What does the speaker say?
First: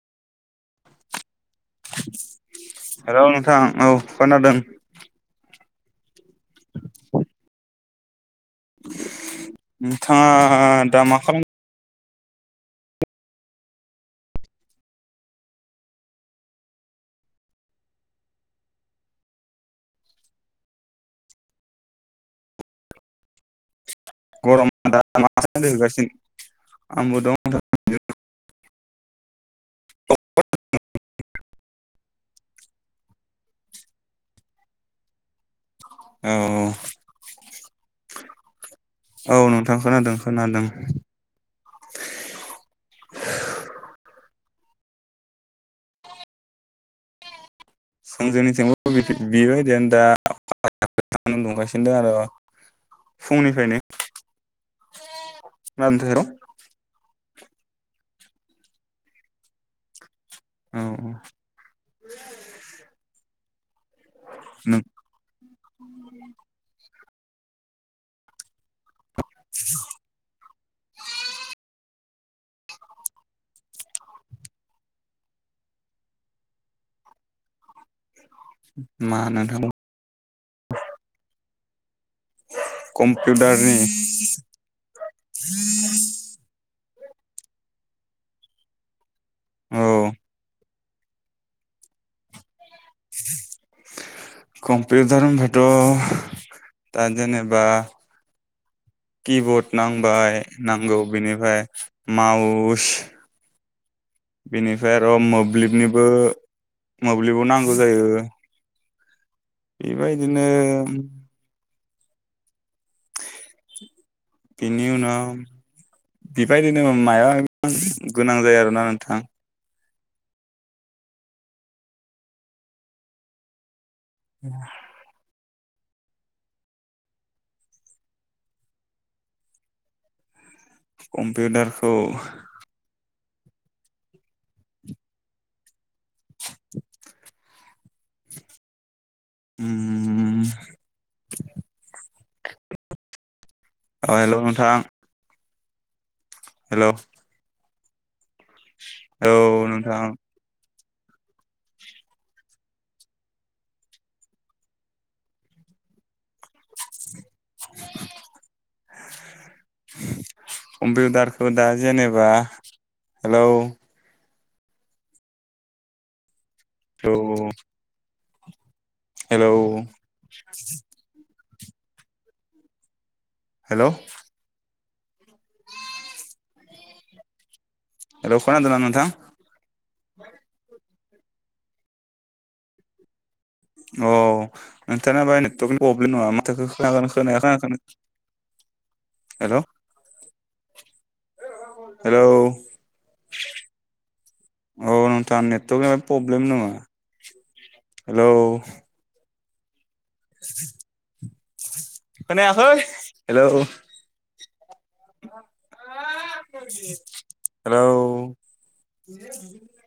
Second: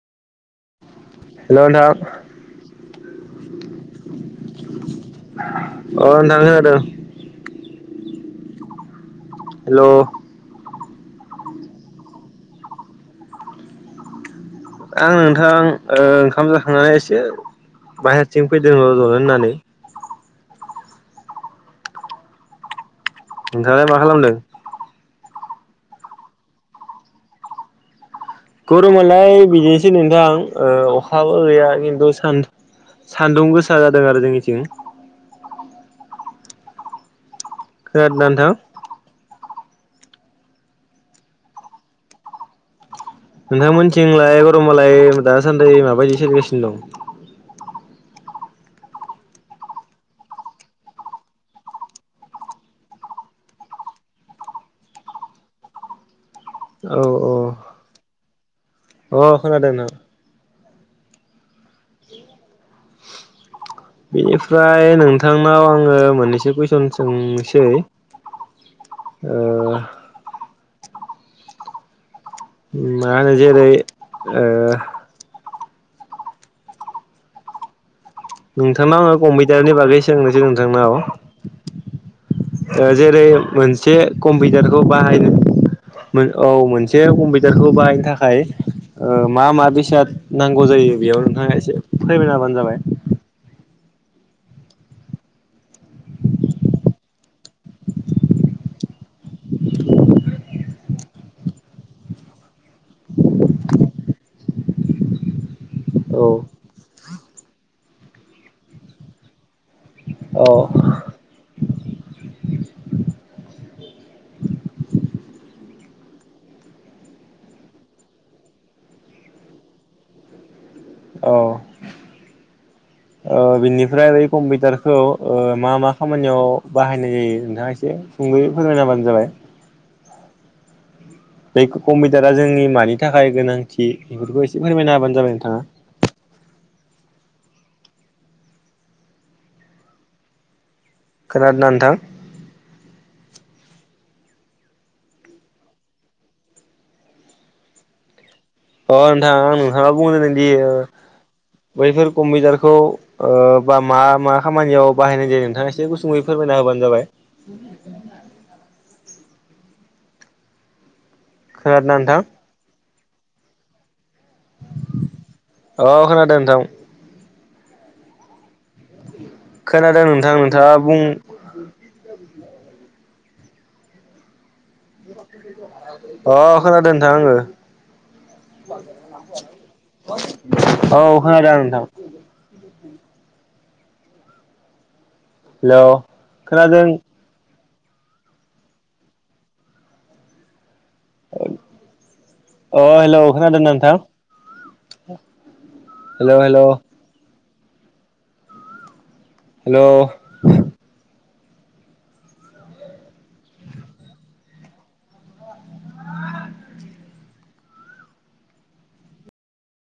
हेल' नोंथां। हेलौ नोंथां औ खोनादों। अ नोंथां खोनादों। हेल' नोंथाङा दा मा खालाम आं नोंथां ओंखाम जाखांनानै एसे बाहेरथिं फैदों र'जनो होननानै। नोंथालाय मा खालामदों? [inaudible] गरमालाय बिदिनोसै नोंथां अखाबो गैया खिन्थु सान सान्दुं गोसा जादों आरो जोंनिथिं। औ-औ। खोनादोना नोंथां? औ नोंथां खोनादों-खोनादों। नोंथांमोनथिंलाय गरमबालाय दासान्दि माबायदि सोलिगासिनो दं? ओंजोंनिथिं बेबायदियनो दा दंगासिनो दं आरो। फुंनिफ्रायनो माोनथ र'। औ-औ। अ खोनादों न औ-औ। बेनिफ्राय नोंथांनाव आङो मोननैसो कुइसन सोंनोसै। ओ मानो जेरै ओ नोंथांनाव मा आङो नोंथां कम्पिउटारनि बागै सोंनोसै नोंथांनाव। जेरै कम्पिउटारनि मोनसे कम्पिउटारखौ बाहायनो औ मोनसे जसे कम्पिउटारखौ बाहायनो थाखाय मा मा औ बेसाद नांगौ जायो? बेयाव नोंथाङा एसे फोरमायना होबानो जाबाय। [inaudible] कम्पिउटार होनबाथ' दा जेनेबा किबर्ड नांबाय नांगौ बेनिफ्राय माउस बेनिफ्राय आरो' मोब्लिबनिबो औ मोब्लिबाव नांगौ जायो औ बेबायदिनो बिनि उनाव बेबायदिनो माया गोनां जायो आरोना नोंथां। औ ओ बिनिफ्राय बै कम्पिउटारखौ ओ मा मा खामानियाव बाहायनाय जायो नोंथाङा एसे सुंदुयै फोरांनबानो जाबाय। बे कम्पिउटारखौ कम्पिउटारा जोंनि मानि थाखाय गोनांथि बेफोरखौ एसे फोरमायना हाबानो जाबाय नोंथाङा। उम खोनादोंना नोंथां। औ हेल' नोंथां। हेल'। अ नोंथां औ आं नथां नोंथां बुंङ दि [inaudible] बैफोर कम्पिउटारखौ बा मा मा खामानियाव बाहायनाय जायो नोंथाङा एसे गुसुङै फोरमायना होबानो जाबाय। कम्पिउटारखौ दा खोनादोंना नोंथां जेनेबा हेलौ अ खोनादों नथां। औ। हेलौ खोनादों नोंथां नोंथाङा बुं। हेल'। अ खोनादों नथां आङो। हेलौ औ खोनादोंना नोंथां खोनादों नोंथां। औ नोंथाङा बाय हेल' नेटवर्कनि प्रब्लेम नङा माथो खोनादों खोन खोनाया खोन हेल'। अ हेल' खोनादोंना नोंथां? औ नोंथाङा नेटवर्कनिफ्राय हेल' प्रब्लेम हेल' नङा हेलौ। हेल'। खोनायाखै हेल'। हेल'।